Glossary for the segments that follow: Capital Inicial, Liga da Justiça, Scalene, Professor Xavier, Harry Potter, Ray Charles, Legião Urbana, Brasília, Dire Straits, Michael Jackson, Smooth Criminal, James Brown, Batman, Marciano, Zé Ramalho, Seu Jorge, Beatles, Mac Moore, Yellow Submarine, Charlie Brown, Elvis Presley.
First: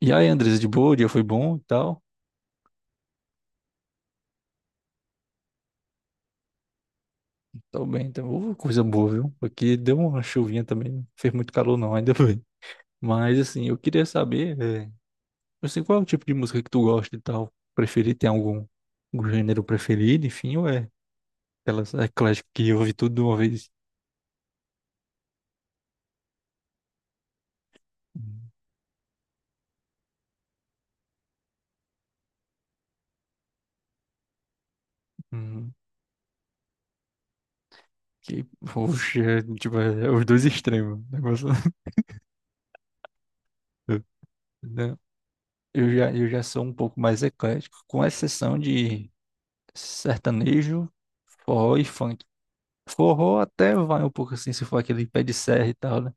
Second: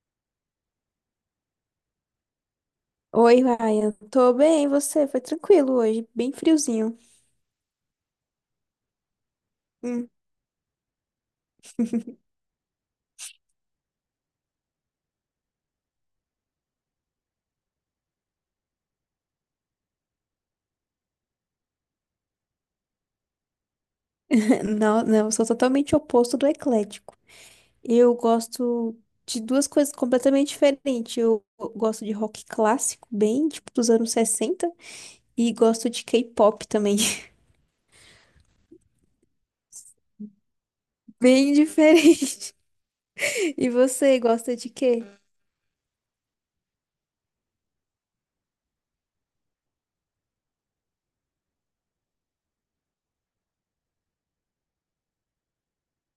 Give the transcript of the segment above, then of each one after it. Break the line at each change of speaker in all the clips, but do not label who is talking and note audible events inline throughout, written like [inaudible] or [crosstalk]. E aí, Andresa, de boa? O dia foi bom e tal?
Oi, Ryan. Tô bem, e você? Foi tranquilo hoje, bem friozinho.
Tô bem, então. Ô, coisa boa, viu? Aqui deu
Hum.
uma chuvinha também, não fez muito calor não, ainda [laughs]
[laughs]
bem. Mas, assim, eu queria saber, assim, qual é o tipo de música que tu gosta e tal? Preferir, tem algum gênero preferido, enfim, ou é aquelas ecléticas que ouve tudo de uma vez?
Não, não, eu sou totalmente oposto do eclético. Eu gosto de duas coisas completamente diferentes. Eu gosto de rock clássico, bem tipo dos anos 60, e
Hum,
gosto de K-pop também.
que, poxa, é, tipo, é os dois extremos, o
[laughs]
negócio.
Bem diferente. E
[laughs]
você gosta de
Né?
quê?
Eu já sou um pouco mais eclético, com exceção de sertanejo, forró e funk. Forró até vai um pouco assim, se for aquele pé de serra e tal, né?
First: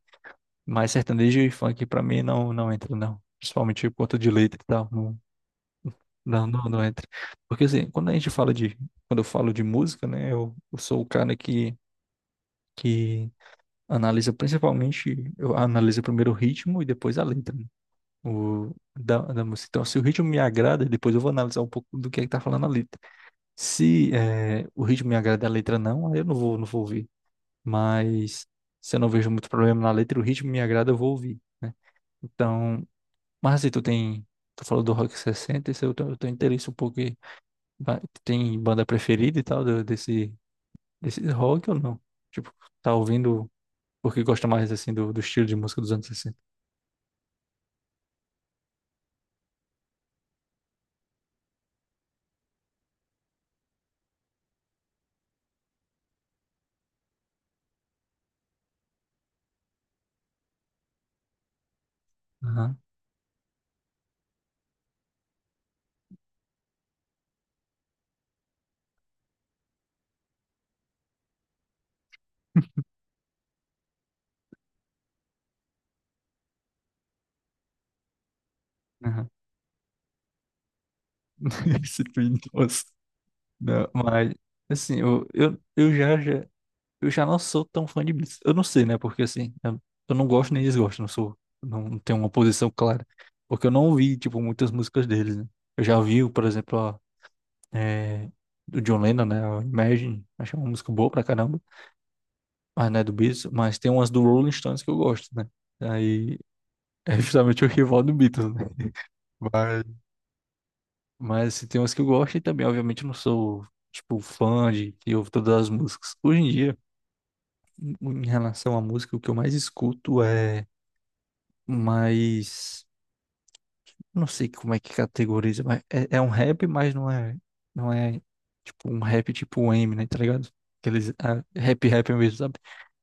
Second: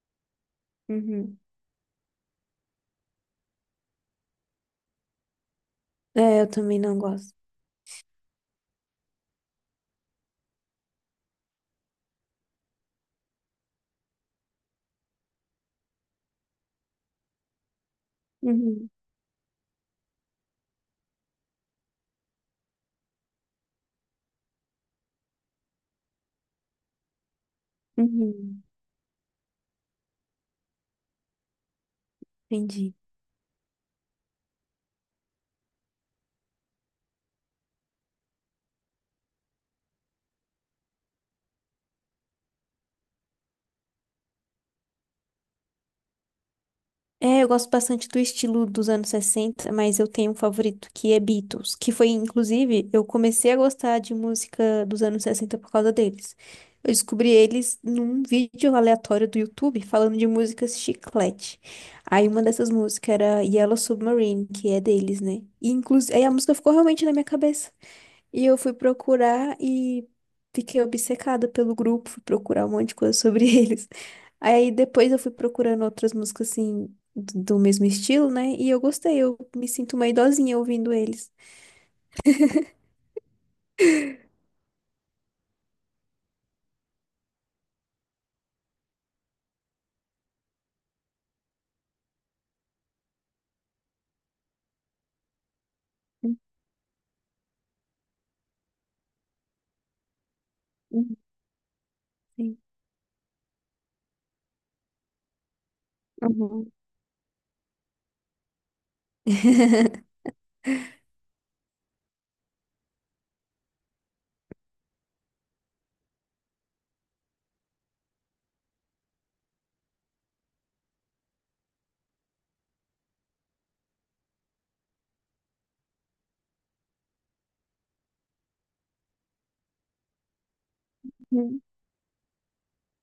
Mas
Uhum.
sertanejo e funk pra mim não entra, não. Principalmente por conta de letra e tal,
É, eu também
não
não
entra.
gosto.
Porque assim, quando a gente fala de, quando eu falo de música, né? Eu sou o cara que analisa principalmente, eu analiso primeiro o ritmo e depois a letra, né? O,
Uhum.
da, da música. Então, se o ritmo me agrada, depois eu vou analisar um pouco do que é que tá falando a letra. Se o ritmo me agrada e a letra não, aí eu não vou ouvir. Mas
Uhum.
se eu não vejo muito problema na letra e o ritmo me agrada, eu vou ouvir, né? Então,
Entendi.
mas se tu tem, tu falou do Rock 60, se eu tenho, eu tenho interesse um pouco, tem banda preferida e tal desse rock ou não? Tipo, tá ouvindo porque gosta mais, assim, do estilo de música dos anos 60.
É, eu gosto bastante do estilo dos anos 60, mas eu tenho um favorito que é Beatles, que foi, inclusive, eu comecei a gostar de música dos anos 60 por causa deles. Eu descobri eles num vídeo aleatório do YouTube falando de músicas chiclete. Aí uma dessas
Aham,
músicas era Yellow Submarine, que é deles, né? E inclusive, aí a música ficou realmente na minha cabeça. E eu fui procurar e fiquei obcecada pelo grupo, fui procurar um monte de coisa sobre [laughs] eles. Aí depois eu fui procurando outras músicas assim do mesmo estilo, né? E eu gostei,
aham.
eu me sinto uma idosinha ouvindo eles.
[laughs] Esse Twin Toes. Não, mas, assim, eu já Eu já não sou tão fã de Blitz. Eu não sei, né? Porque assim, eu não gosto nem desgosto, não sou, não não tenho uma posição clara. Porque eu não ouvi, tipo, muitas músicas deles, né? Eu já ouvi, por exemplo, é, do John Lennon, né? A Imagine, achei uma música boa
Uhum.
pra caramba,
Sim.
mas não é do Beatles, mas tem umas do Rolling Stones que eu gosto, né? Aí
Uhum.
é justamente o rival do Beatles, né? Mas,
[laughs]
mas assim, tem umas que eu gosto e também, obviamente, eu não sou, tipo, fã de que ouve todas as músicas. Hoje em dia, em em relação à música, o que eu mais escuto é, mas não sei como é que categoriza, mas é um rap, mas não é tipo um rap tipo M, né, tá ligado? Aqueles ah,
Uhum.
rap rap mesmo, sabe?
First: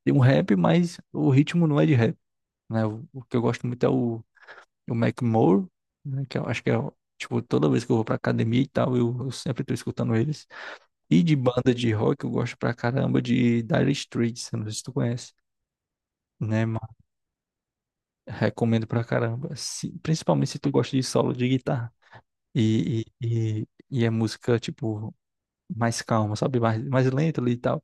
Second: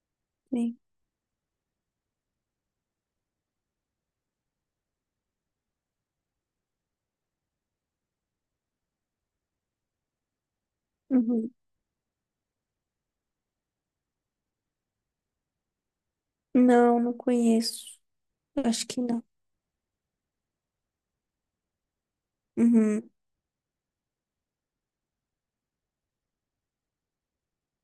Tem um rap,
Sim.
mas o ritmo não é de rap, né? O que eu gosto muito o Mac Moore, né, que eu acho que é, tipo, toda vez que eu vou pra academia e tal, eu sempre tô escutando eles. E de
Uhum.
banda de rock, eu gosto pra caramba de Dire Straits, eu não sei se tu conhece. Né, mas
Não, não conheço. Acho
recomendo
que
pra
não.
caramba, principalmente se tu gosta de solo de guitarra. E,
Uhum,
e, e, e é música, tipo, mais calma, sabe? Mais lenta ali e tal.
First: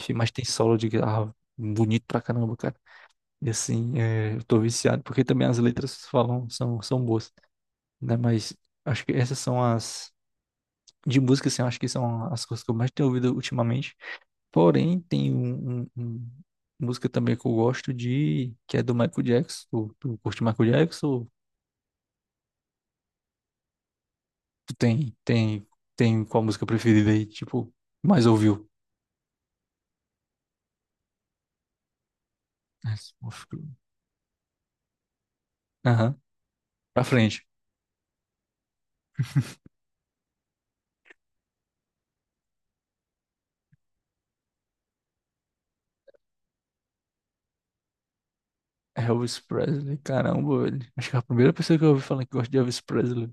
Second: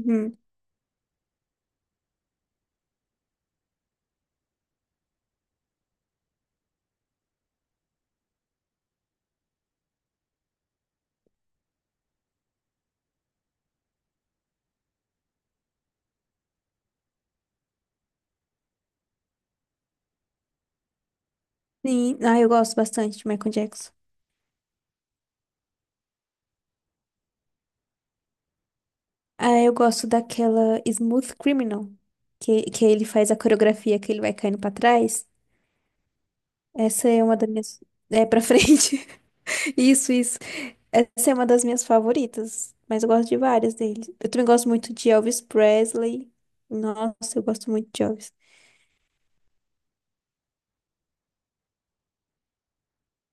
Enfim, mas tem solo de guitarra bonito pra caramba, cara. E assim, é, eu tô viciado, porque também as letras falam, são boas, né? Mas acho que essas são as. De música, assim, eu acho que são as coisas que eu mais tenho ouvido ultimamente. Porém, tem música também que eu gosto de, que é do Michael Jackson. Tu curte Michael Jackson? Ou
Sim, ah, eu gosto bastante de Michael Jackson.
tu tem qual música preferida aí, tipo, mais ouviu?
Ah, eu gosto daquela Smooth Criminal, que ele
Mas,
faz a
uf.
coreografia que ele vai caindo pra trás.
Aham. Pra
Essa é uma
frente.
das minhas. [laughs] É, pra frente. [laughs] Isso, isso. Essa é uma das minhas favoritas, mas eu gosto de várias deles. Eu também gosto muito de Elvis Presley. Nossa, eu gosto muito de Elvis.
Elvis Presley, caramba, velho. Acho que é a primeira pessoa que eu ouvi falar que gosta de Elvis Presley.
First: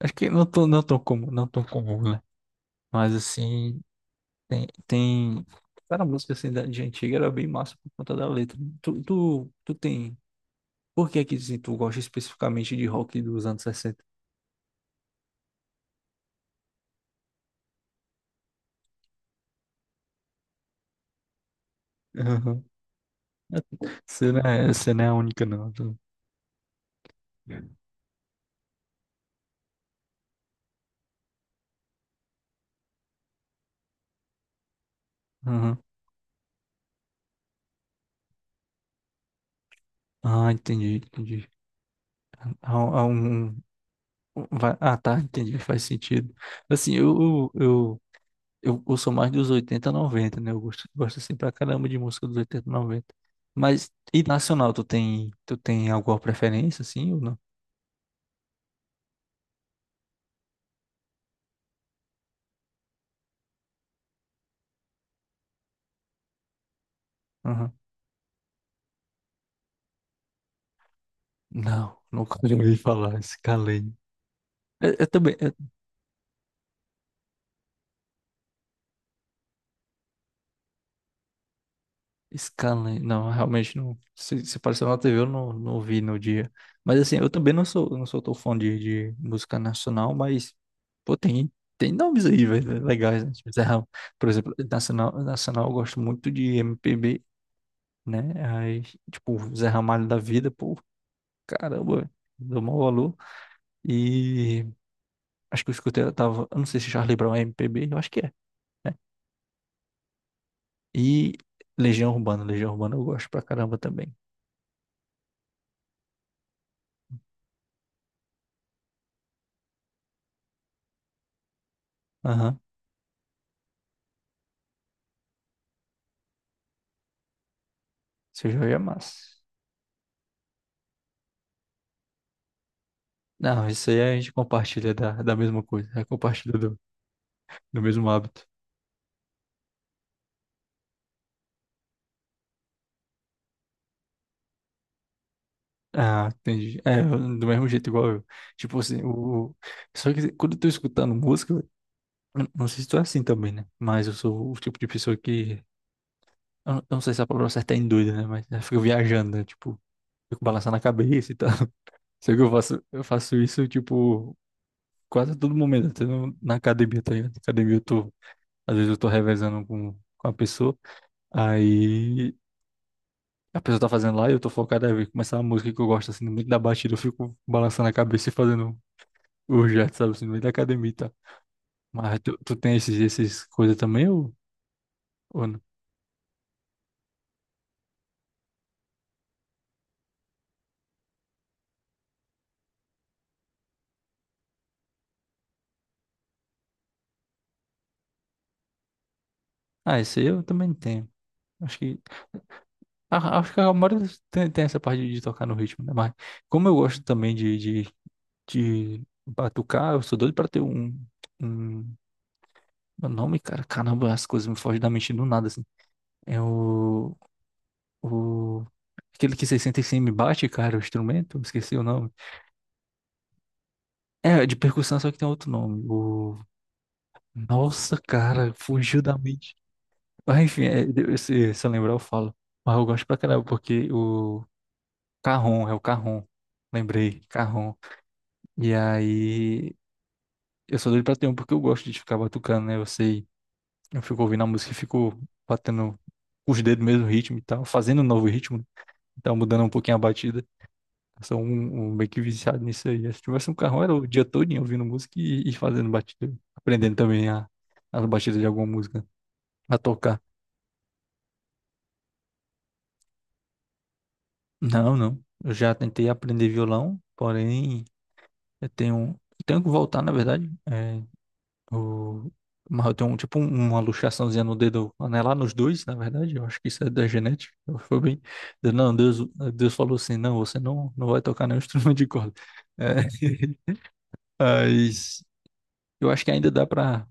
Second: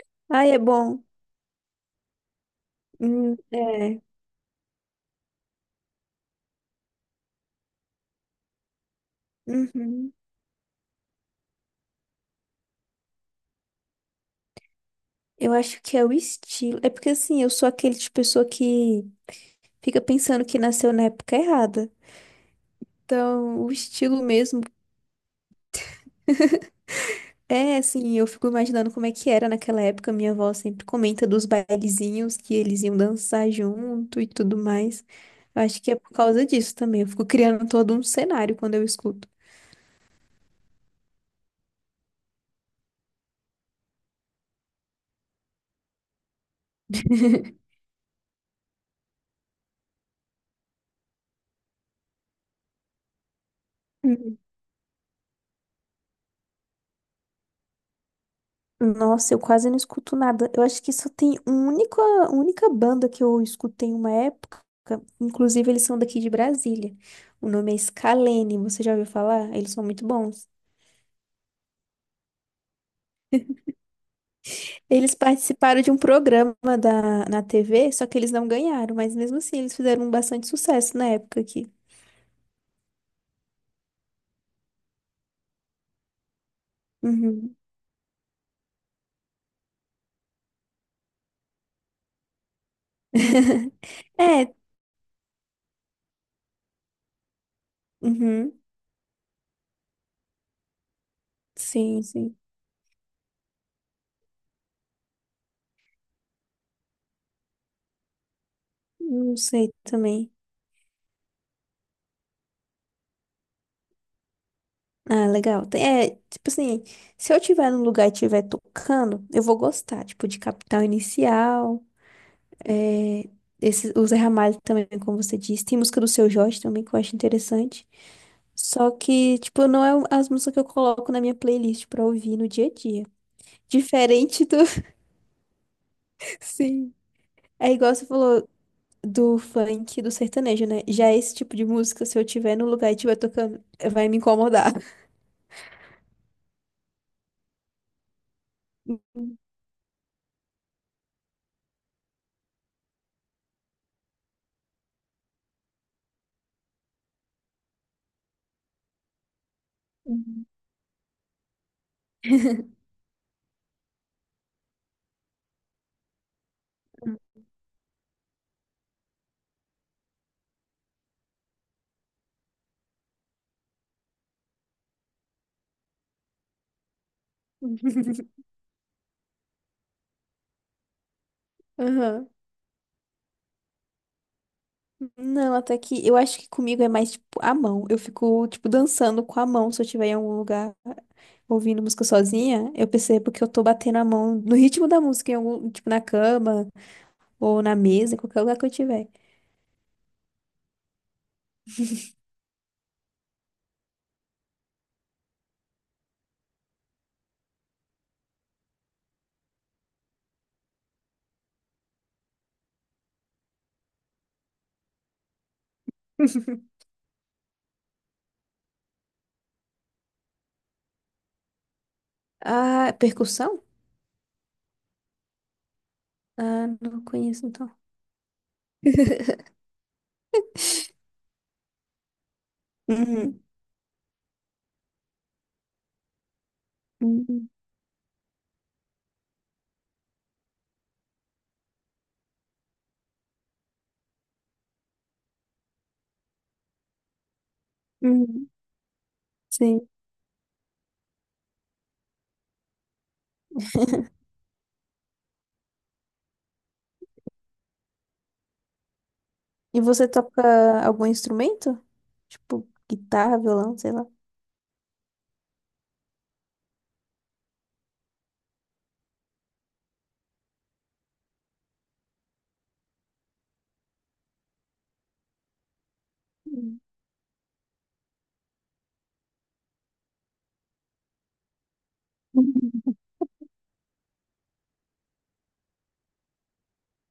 Acho que
Ai, é
não tão
bom.
comum, não tão comum, né? Mas assim,
É.
tem. Cara, a música assim de antiga era bem massa por conta da letra. Tu
Uhum.
tem. Por que é que assim, tu gosta especificamente de rock dos anos 60?
Eu acho que é o estilo. É porque, assim, eu sou aquele tipo de pessoa que fica pensando que nasceu na época errada.
Aham.
Então, o estilo mesmo.
Você não é a única, não.
É, assim, eu fico imaginando como é que era naquela época. Minha avó sempre comenta dos bailezinhos que eles iam dançar junto e tudo mais. Eu acho
Aham.
que é por causa disso também. Eu fico criando todo um cenário quando eu escuto.
Entendi. Há, há um, Vai- Ah, tá, entendi, faz sentido. Assim, eu sou mais dos 80 90, né? Gosto assim pra caramba de música dos 80 90. Mas, e
Hum.
nacional, tu tem alguma preferência, assim, ou não?
Nossa, eu quase não escuto nada. Eu acho que só tem única banda que eu escutei uma época. Inclusive, eles são daqui de Brasília. O
Aham.
nome é Scalene. Você já ouviu falar? Eles são muito bons.
Não, nunca ouvi falar, esse calei. Eu
Eles
também, é,
participaram de um programa da, na TV, só que eles não ganharam, mas mesmo assim eles fizeram um bastante sucesso na época aqui.
Scanlan, não, realmente não. Se apareceu na TV, eu não vi no dia. Mas assim, eu também
Uhum.
não sou tão fã de música nacional, mas, pô, tem nomes aí, velho, legais, né? Tipo,
[laughs]
Por exemplo,
É,
nacional eu gosto muito de MPB, né?
uhum,
Aí, tipo, Zé Ramalho da Vida, pô, caramba,
sim,
velho,
sim.
dou maior valor. E acho que eu escutei, eu tava, eu não sei se Charlie Brown é MPB, eu acho que é.
Não sei também.
E Legião Urbana eu gosto pra caramba também.
Ah, legal. Tem- É, tipo assim, se eu tiver num lugar e estiver tocando, eu vou gostar, tipo, de Capital Inicial,
Aham.
é, esse, o Zé Ramalho também, como você disse. Tem música do Seu Jorge também, que eu acho interessante.
Seu Jorge é
Só
massa.
que, tipo, não é as músicas que eu coloco na minha playlist pra ouvir no dia a dia.
Não, isso aí a gente
Diferente do.
compartilha da mesma coisa, é
[laughs]
compartilha do,
Sim. É
do
igual você
mesmo hábito.
falou do funk, do sertanejo, né? Já é esse tipo de música, se eu tiver no lugar e estiver tocando, vai me incomodar.
Ah, entendi. É, do mesmo jeito igual eu. Tipo assim, o, só que quando eu tô escutando música, eu, não sei se tu é assim também, né? Mas eu sou o tipo de pessoa que. Eu não sei se a palavra certa é em doida, né? Mas eu fico viajando, né? Tipo, fico
Uhum.
balançando a cabeça e tal. [laughs] Só que
[laughs]
eu faço isso, tipo, quase a todo momento, até na academia, tá ligado? Na academia eu tô. Às vezes eu tô revezando com a pessoa. Aí, a pessoa tá fazendo lá e eu tô focado, aí começar uma música que eu gosto, assim, no meio da batida, eu fico balançando a cabeça e fazendo o jet, sabe, assim, no meio da academia, e tal. Mas
Aham.
tu, esses coisas também ou
Não,
não?
até que eu acho que comigo é mais tipo a mão. Eu fico, tipo, dançando com a mão se eu estiver em algum lugar ouvindo música sozinha. Eu percebo que eu tô batendo a mão no ritmo da música, em algum, tipo, na cama ou na mesa, em qualquer lugar que eu tiver.
Ah, esse aí eu também tenho. Acho que, ah, acho que a maioria tem essa parte de tocar no ritmo, né? Mas como eu gosto também de batucar, eu sou doido pra ter um, um. Meu nome, cara, caramba, as coisas me fogem da mente do nada, assim. É
[laughs]
o. Aquele que 65 me bate, cara, o instrumento, esqueci o nome.
Ah, percussão?
É, de percussão, só que tem outro nome. O.
Ah, não conheço, então.
Nossa, cara, fugiu da mente.
[laughs]
Mas enfim, é, se eu lembrar, eu falo. Mas eu gosto pra
Uhum,
caramba, porque o Carrom, é o Carrom. Lembrei,
uhum,
Carrom. E aí, eu sou doido pra ter um, porque eu gosto de ficar batucando, né? Eu sei, eu fico ouvindo a música e fico batendo os dedos no mesmo ritmo e tal, fazendo um novo
uhum,
ritmo, então mudando um
sim.
pouquinho a batida. Sou um meio que viciado nisso aí. Se tivesse um carrão, era o dia
[laughs]
todinho ouvindo música e fazendo batida. Aprendendo também a, as batidas de alguma música a
E você
tocar.
toca algum instrumento? Tipo, guitarra, violão, sei lá.
Não, não. Eu já tentei aprender violão, porém eu tenho, eu tenho que voltar, na verdade. É, o, mas eu tenho um, uma luxaçãozinha no dedo anelar nos dois, na verdade. Eu acho que isso é da genética. Foi bem. Eu- Não, Deus, Deus falou assim: não, você não vai tocar nenhum [laughs] instrumento de corda.
Uhum,
É, [laughs] mas eu acho que ainda dá para.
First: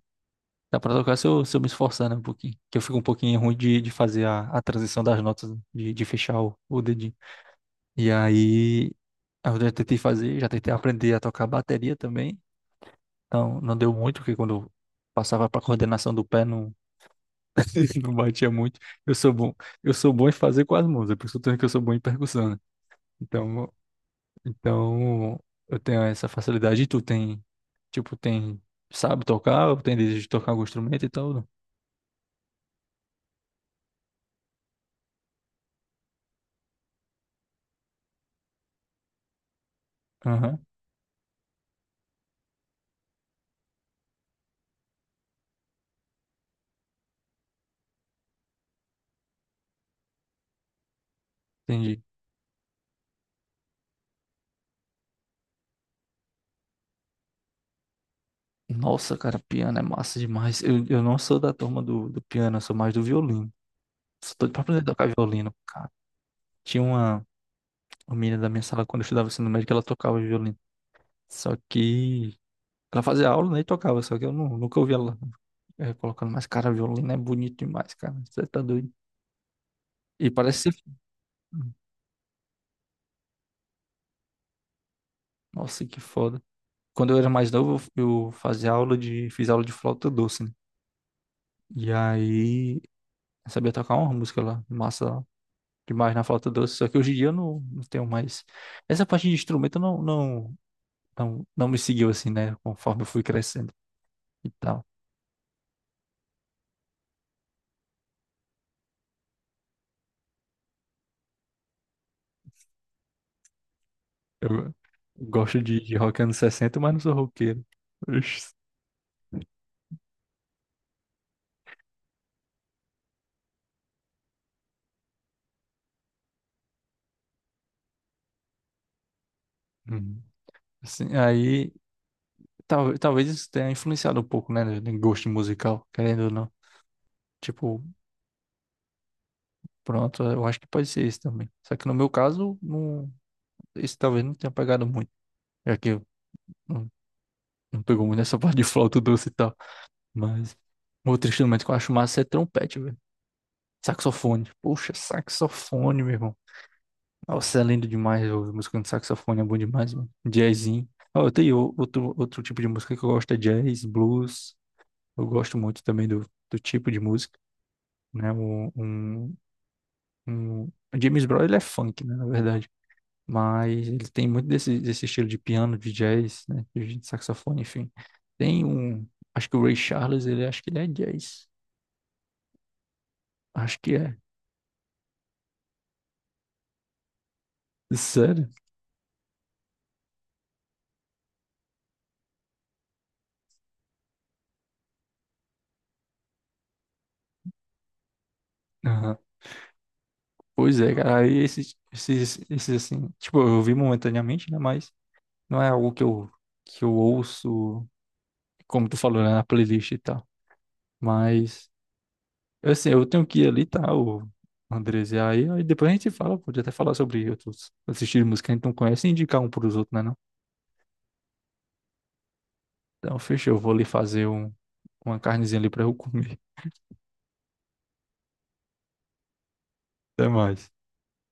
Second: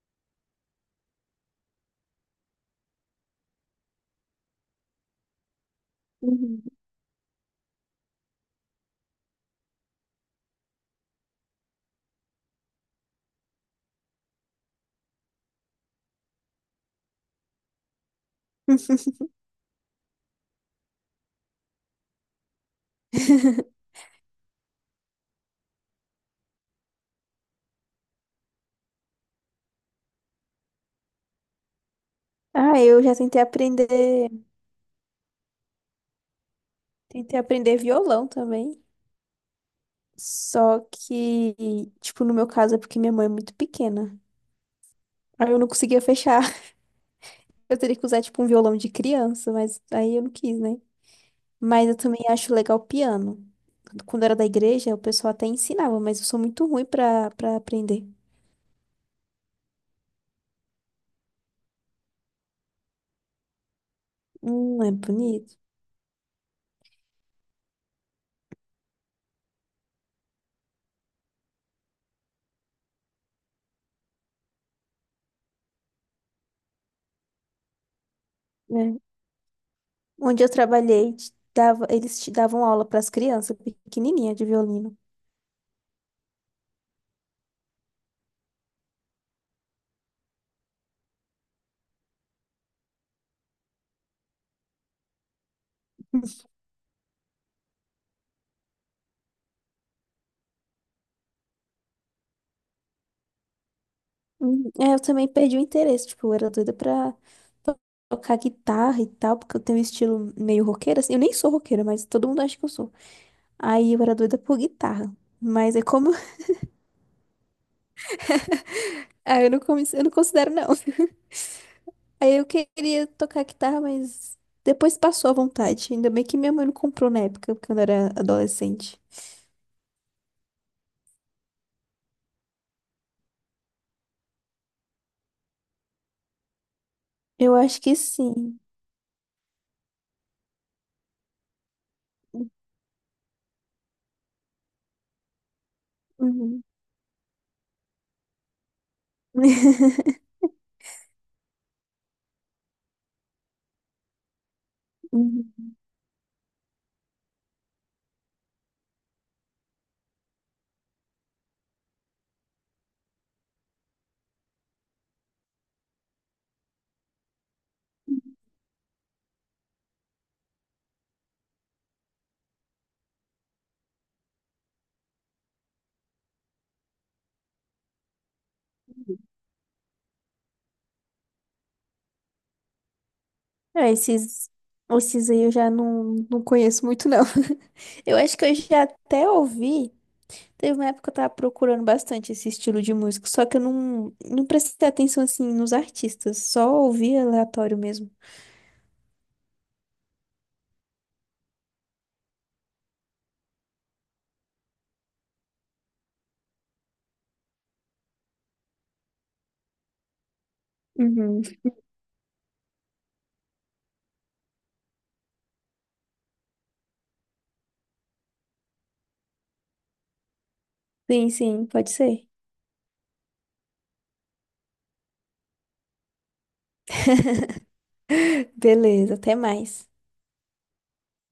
Dá pra tocar se se eu me esforçar, né, um pouquinho. Que eu fico um pouquinho ruim de fazer a transição das notas, de fechar
uhum.
o dedinho. E aí, eu já tentei fazer, já tentei aprender a tocar bateria também. Então, não deu muito, porque quando eu passava pra coordenação do pé, não, [laughs] não batia muito. Eu sou bom, eu sou bom em fazer com as mãos, é por isso que eu sou bom em percussão, né? Então,
[laughs]
então, eu tenho essa facilidade. E tipo, tem, sabe tocar, ou tem desejo de tocar algum instrumento e tal?
Ah, eu já tentei aprender violão também.
Aham,
Só que, tipo, no meu caso é porque minha mãe é muito pequena. Aí eu não conseguia fechar. [laughs] Eu teria que usar, tipo, um violão de criança, mas aí eu não quis, né? Mas eu
entendi.
também acho legal piano. Quando era da igreja, o pessoal até ensinava, mas eu sou muito ruim pra para aprender.
Nossa, cara, piano é massa demais. Eu não sou da turma do piano, eu sou mais do violino. Sou doido pra aprender a
É
tocar violino,
bonito,
cara. Tinha uma menina da minha sala, quando eu estudava ensino médio, que ela tocava violino. Só que ela fazia aula, né, e tocava, só que eu nunca ouvi ela colocando. Mas, cara, violino é bonito demais, cara. Você tá doido.
né?
E
Onde eu
parece ser.
trabalhei, eles te davam aula para as crianças pequenininha de violino.
Nossa, que foda. Quando eu era mais novo, eu fazia aula de. Fiz aula de flauta doce, né? E aí, eu sabia tocar uma música lá, massa demais na flauta doce, só que hoje em dia eu não tenho mais. Essa parte de instrumento não me seguiu assim, né? Conforme eu fui crescendo e tal.
É, eu também perdi o interesse, tipo, eu era doida pra to- tocar guitarra e tal, porque eu tenho um estilo meio roqueira, assim, eu nem sou roqueira, mas todo mundo acha que eu sou. Aí eu era doida por
Eu
guitarra,
gosto
mas é
de
como,
rock anos 60, mas não sou roqueiro. Ux.
[laughs] ah, eu não considero não. Aí eu queria tocar guitarra, mas depois passou a vontade. Ainda bem que minha mãe não comprou na época, quando eu era adolescente.
Hum. Assim, aí talvez isso tenha influenciado um pouco, né? No gosto musical, querendo ou não.
Eu acho
Tipo,
que sim.
pronto, eu acho que pode ser isso também. Só que no meu caso, não, isso talvez não tenha pegado muito, já que eu
Uhum.
não, não pegou muito nessa [laughs] parte de flauta doce e tal.
[laughs]
Mas outro instrumento que eu acho massa é trompete, velho. Saxofone. Poxa,
Uhum.
saxofone, meu irmão. Nossa, é lindo demais ouvir música de saxofone, é bom demais, mano. Jazzinho. Ah, eu tenho outro, outro tipo de música que eu gosto, é jazz, blues. Eu gosto muito também do tipo de música, né? O James Brown, ele é funk, né, na verdade. Mas ele tem muito desse estilo de piano, de jazz, né? De saxofone, enfim. Tem um. Acho que o Ray Charles, ele acho que ele é jazz. Acho
É,
que é.
esses aí eu já não conheço muito, não. [laughs] Eu acho que
Sério?
eu já até ouvi. Teve uma época que eu tava procurando bastante esse estilo de música, só que eu não prestei atenção assim nos artistas, só ouvi aleatório mesmo.
Aham. Pois é, cara, aí esses assim, tipo, eu vi momentaneamente, né, mas não é algo que eu ouço, como tu falou, né, na playlist e tal,
Uhum.
mas, assim, eu tenho que ir ali, tá, o Andres, e aí, aí depois a gente fala, pode até falar sobre outros assistir de música que a gente não conhece e indicar um pros outros, né, não?
Sim, sim, pode ser.
Então, fechou, eu vou ali fazer um, uma carnezinha ali pra eu comer.
[laughs] Beleza, até mais.
[laughs] Até mais.